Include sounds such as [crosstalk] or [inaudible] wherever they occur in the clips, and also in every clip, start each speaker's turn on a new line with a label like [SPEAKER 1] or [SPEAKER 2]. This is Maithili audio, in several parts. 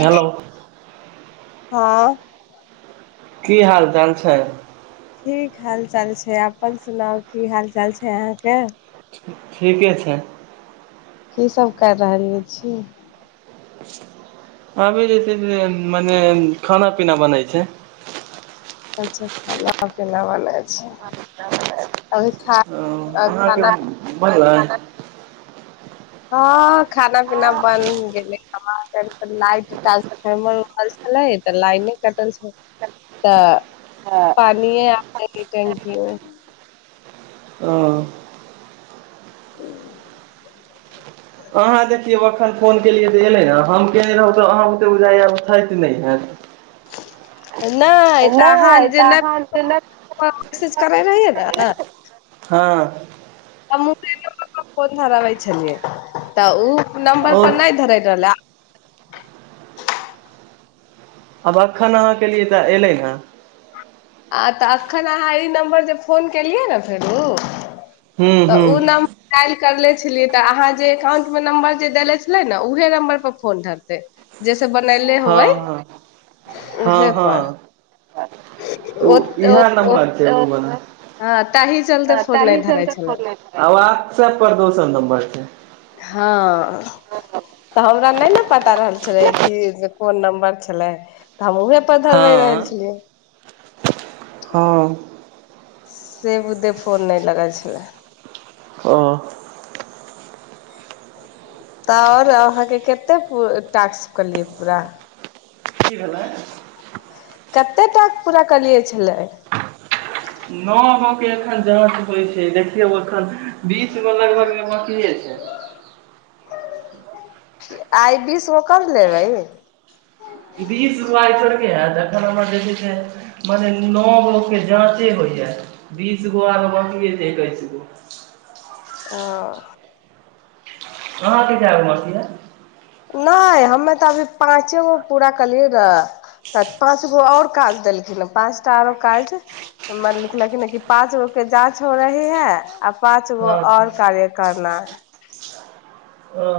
[SPEAKER 1] हेलो।
[SPEAKER 2] हँ।
[SPEAKER 1] की हाल चाल छै।
[SPEAKER 2] ठीक हाल चाल छै अपन सुनाउ की हाल चाल छै अहाँके।
[SPEAKER 1] ठीके छै।
[SPEAKER 2] कीसभ कर रहलै छी
[SPEAKER 1] अभी जे छै से मने खाना पीना बनै छै।
[SPEAKER 2] अच्छा खाना पनाा बनै छै ख।
[SPEAKER 1] [unintelligible] आ
[SPEAKER 2] हँ खाना पीना बन गेलै लाइट ट्रांसफर््मर रहल छले तऽ लाइने कटल छल तऽ पानिे आ टंकी मे।
[SPEAKER 1] ओ अहाँ देखियौ एखन फोन केलियै जे एयलै ने हम केयने रहौ तऽ अहाँ ओतेक बुझाइब खैत नहि हैत।
[SPEAKER 2] नहि तऽ
[SPEAKER 1] नहि तऽ अहाँ जे नहि
[SPEAKER 2] मेसेज रहियै ने।
[SPEAKER 1] हाँ‌
[SPEAKER 2] पथरबै छलियै तऽ ओ
[SPEAKER 1] ओ
[SPEAKER 2] नम्बर पर नहि धरे रहलै
[SPEAKER 1] आब एखन अहाँके लिए तऽ अयलै ने
[SPEAKER 2] आ तऽ एखन अहाँ ई नम्बर जे फोन केलियै ने फेरो
[SPEAKER 1] हूँ
[SPEAKER 2] तऽ
[SPEAKER 1] हूँ
[SPEAKER 2] ओ नाम डइल कर लेत न बनले
[SPEAKER 1] हँ
[SPEAKER 2] होबै
[SPEAKER 1] हँ हँ
[SPEAKER 2] उहे
[SPEAKER 1] हँ
[SPEAKER 2] पर
[SPEAKER 1] इएह
[SPEAKER 2] ओ
[SPEAKER 1] नम्बर छै बल
[SPEAKER 2] हँ ताहि चलते फोन नहि धरै
[SPEAKER 1] त
[SPEAKER 2] छलै
[SPEAKER 1] वाट्सऐप पर दोसर नंबर छै
[SPEAKER 2] ओरा नहि ने पता रहल छलै कि कोन नम्बर छलै त हम उऊहे पर धरबै रहल
[SPEAKER 1] हँ
[SPEAKER 2] छलियै तऽ
[SPEAKER 1] हँ
[SPEAKER 2] से बुधे फोन नहि लगा छलै।
[SPEAKER 1] ओ
[SPEAKER 2] तऽ आओर अहाँके कते टास्क कलियै पूरा
[SPEAKER 1] की भेलै
[SPEAKER 2] कतेटास् पूरा कलियै छले
[SPEAKER 1] नओ गो एखन जाँच होइ छै देखियौ एखन बीस गो लगभग बके छै
[SPEAKER 2] आइ बीसगो कम लेबै
[SPEAKER 1] बीस गो आइ करोड़केे हए जखन हमर जे छै से मने नओ गोके जाँचे होइए बीस गो आर बनए जे एकैस गो।
[SPEAKER 2] ह
[SPEAKER 1] कहहाँ की छैब मरसीए
[SPEAKER 2] नहि हमे तऽ अभी पाँचे गो पूरा कलियै र तऽ पाँच गो आओर काज देलखिन पाँचटा आरो काजर लिखलखिन कि पाँच गो के जाँच हो रही है आ पाँच गो
[SPEAKER 1] हँ
[SPEAKER 2] और कार्य कर अपना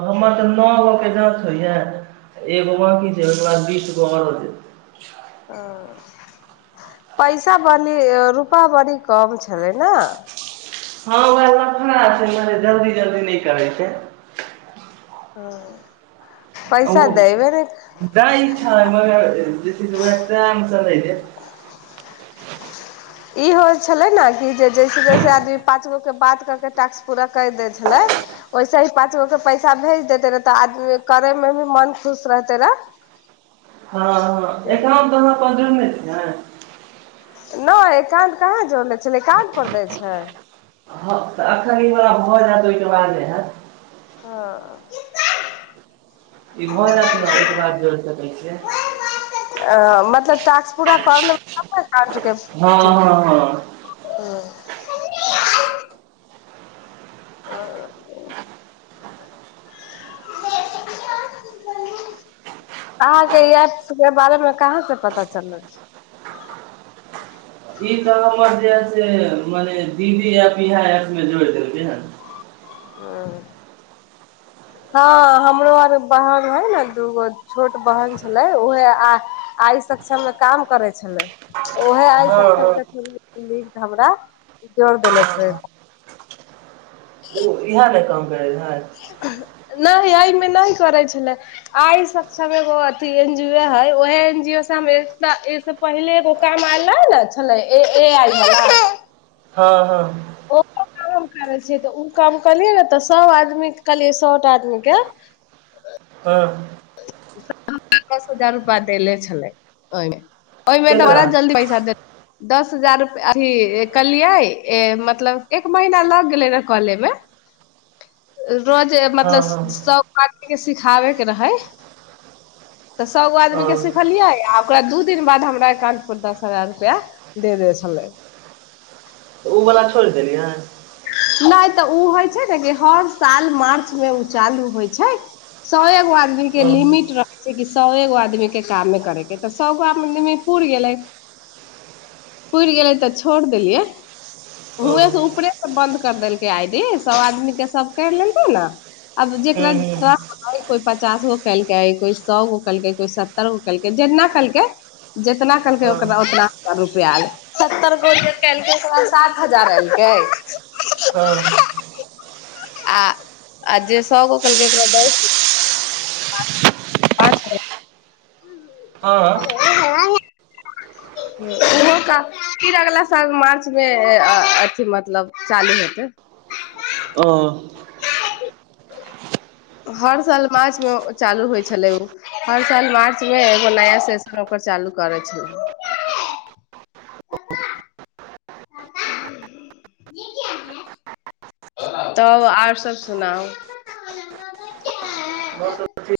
[SPEAKER 1] हमर तऽ नओगोके जाँच होइए एगो बाँकी छै ओहिके बाद बीसगो आओरो जे
[SPEAKER 2] ह पैसा बली रुपा बड़ी कम छलै ने
[SPEAKER 1] हँ उएह लफड़ छै मर जल्दी जल्दी नहि करै छै
[SPEAKER 2] हँ
[SPEAKER 1] ओ दइ छै ै
[SPEAKER 2] ई होइ छले ने कि जे जैसे जैसे आदमी पाँच गो के बात करके टैक्स पूरा कर देै छले वैसे ही पाँच गो के पैसा भेज देते रहे तऽ आदमी करेमे भी मन खुश रहते रहे
[SPEAKER 1] हँ हँ एकरा तह अपन छै ने
[SPEAKER 2] नहि एकानं्त कहे जोड़ ले छलैां्त पर दै छै
[SPEAKER 1] हँ तऽ एखन ई ओरा भऽ जायत ओहिके बाद नहि हयैत
[SPEAKER 2] हँ
[SPEAKER 1] ई भ जायत ने ओहिके बाद जोड़ि सकै छियै
[SPEAKER 2] अ मतलब ास् पूरा कर लेब [inaudible]
[SPEAKER 1] हँ हँ हँ
[SPEAKER 2] अहाँके ई एप के बारेमे कहाँ से पता चलल
[SPEAKER 1] ई तऽ हमर जे से मने दीदी इहा एप्प मे जोड़ी देलकै हन
[SPEAKER 2] ह [unintelligible] हँ हमरो आर बहन हइ ने दूगो छोट बहन छलै उहे आ आइ सक्षम मे काम करे छलै ओहे आइ सक्षम कें थूरू लिंक हमरा जोर देेले छै
[SPEAKER 1] ओ इएह ने काम बेरघइ [unintelligible]
[SPEAKER 2] नहि एहिमे नहि करै छलै आइ सक्षम एगो अथि एन जी ओ हइ ओहे एन जी ओ से पहिले एगो काम आयले ने छलै ए आइ वला
[SPEAKER 1] हँ हँ
[SPEAKER 2] ओहो काम हम करै छियै तऽ ओ काम करलियै ने तऽ सभ आदमी कहलियै सौ आदमीके
[SPEAKER 1] व [unintelligible]
[SPEAKER 2] दस हजार रुपआ देले छलै ओहिमे ओहि त
[SPEAKER 1] केकरा
[SPEAKER 2] बड़ा जल्दी पैसा दे - दस हजार रुप अथी कहलियै मतलब एक महीना लग गेलै र कॉले मे रोज
[SPEAKER 1] हँ हँ
[SPEAKER 2] मतलब सब - सिखाबे के रहै तऽ सौगो आदमी के
[SPEAKER 1] हँ
[SPEAKER 2] सिखलियै आ ओकरा दू दिन बाद हमरा एकाउंट पर दस हजार रुपआ दे दे छलै
[SPEAKER 1] तऽ उ वला छोड़ि देलियै
[SPEAKER 2] नहि तऽ ओ होइ छै ने कि हर साल मार्च मे ओ चालू होइ छै सएगो आदमी
[SPEAKER 1] हँ
[SPEAKER 2] लिमिट रहै सौ एगो आदमी के काम मे करे के तऽ सौगो आदमी पुर गेले पुर गेले तऽ छोड़ देलियै
[SPEAKER 1] ओ हूँ
[SPEAKER 2] उहें ऊपरे से बन्द कर देलकै आई डी सब आदमी के सब कर लेलकै ने आब जेकरा
[SPEAKER 1] हूँ
[SPEAKER 2] को पचास गो केलकै को सए गोलक को सत्तर गो जेितना केलकै
[SPEAKER 1] हँ
[SPEAKER 2] जेितनालकक उना रूप स्तर गोातजारल
[SPEAKER 1] हँ
[SPEAKER 2] आ आ जे सए गो कलकै ओकरा दै [inaudible] पाँच हजार
[SPEAKER 1] हँ
[SPEAKER 2] [unintelligible] हो त फिर अगला साल मार्च मे अथी मतलब चालू हेतै
[SPEAKER 1] ओ
[SPEAKER 2] हर साल मार्च मे चालू होइ छलै ओ हर साल मार्च मे एगो नया सेशन ओकर चालू करै छलै क [unintelligible] तब आर सब सुनाउ
[SPEAKER 1] आवाज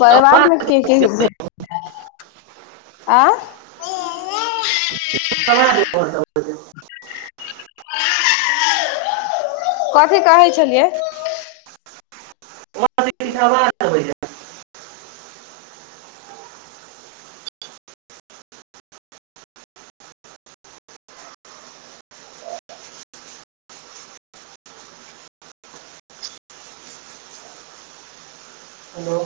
[SPEAKER 2] परिवार मे के के ह- आ ह [unintelligible] कथी कहै छलियै
[SPEAKER 1] वाजबै [unintelligible] हेलो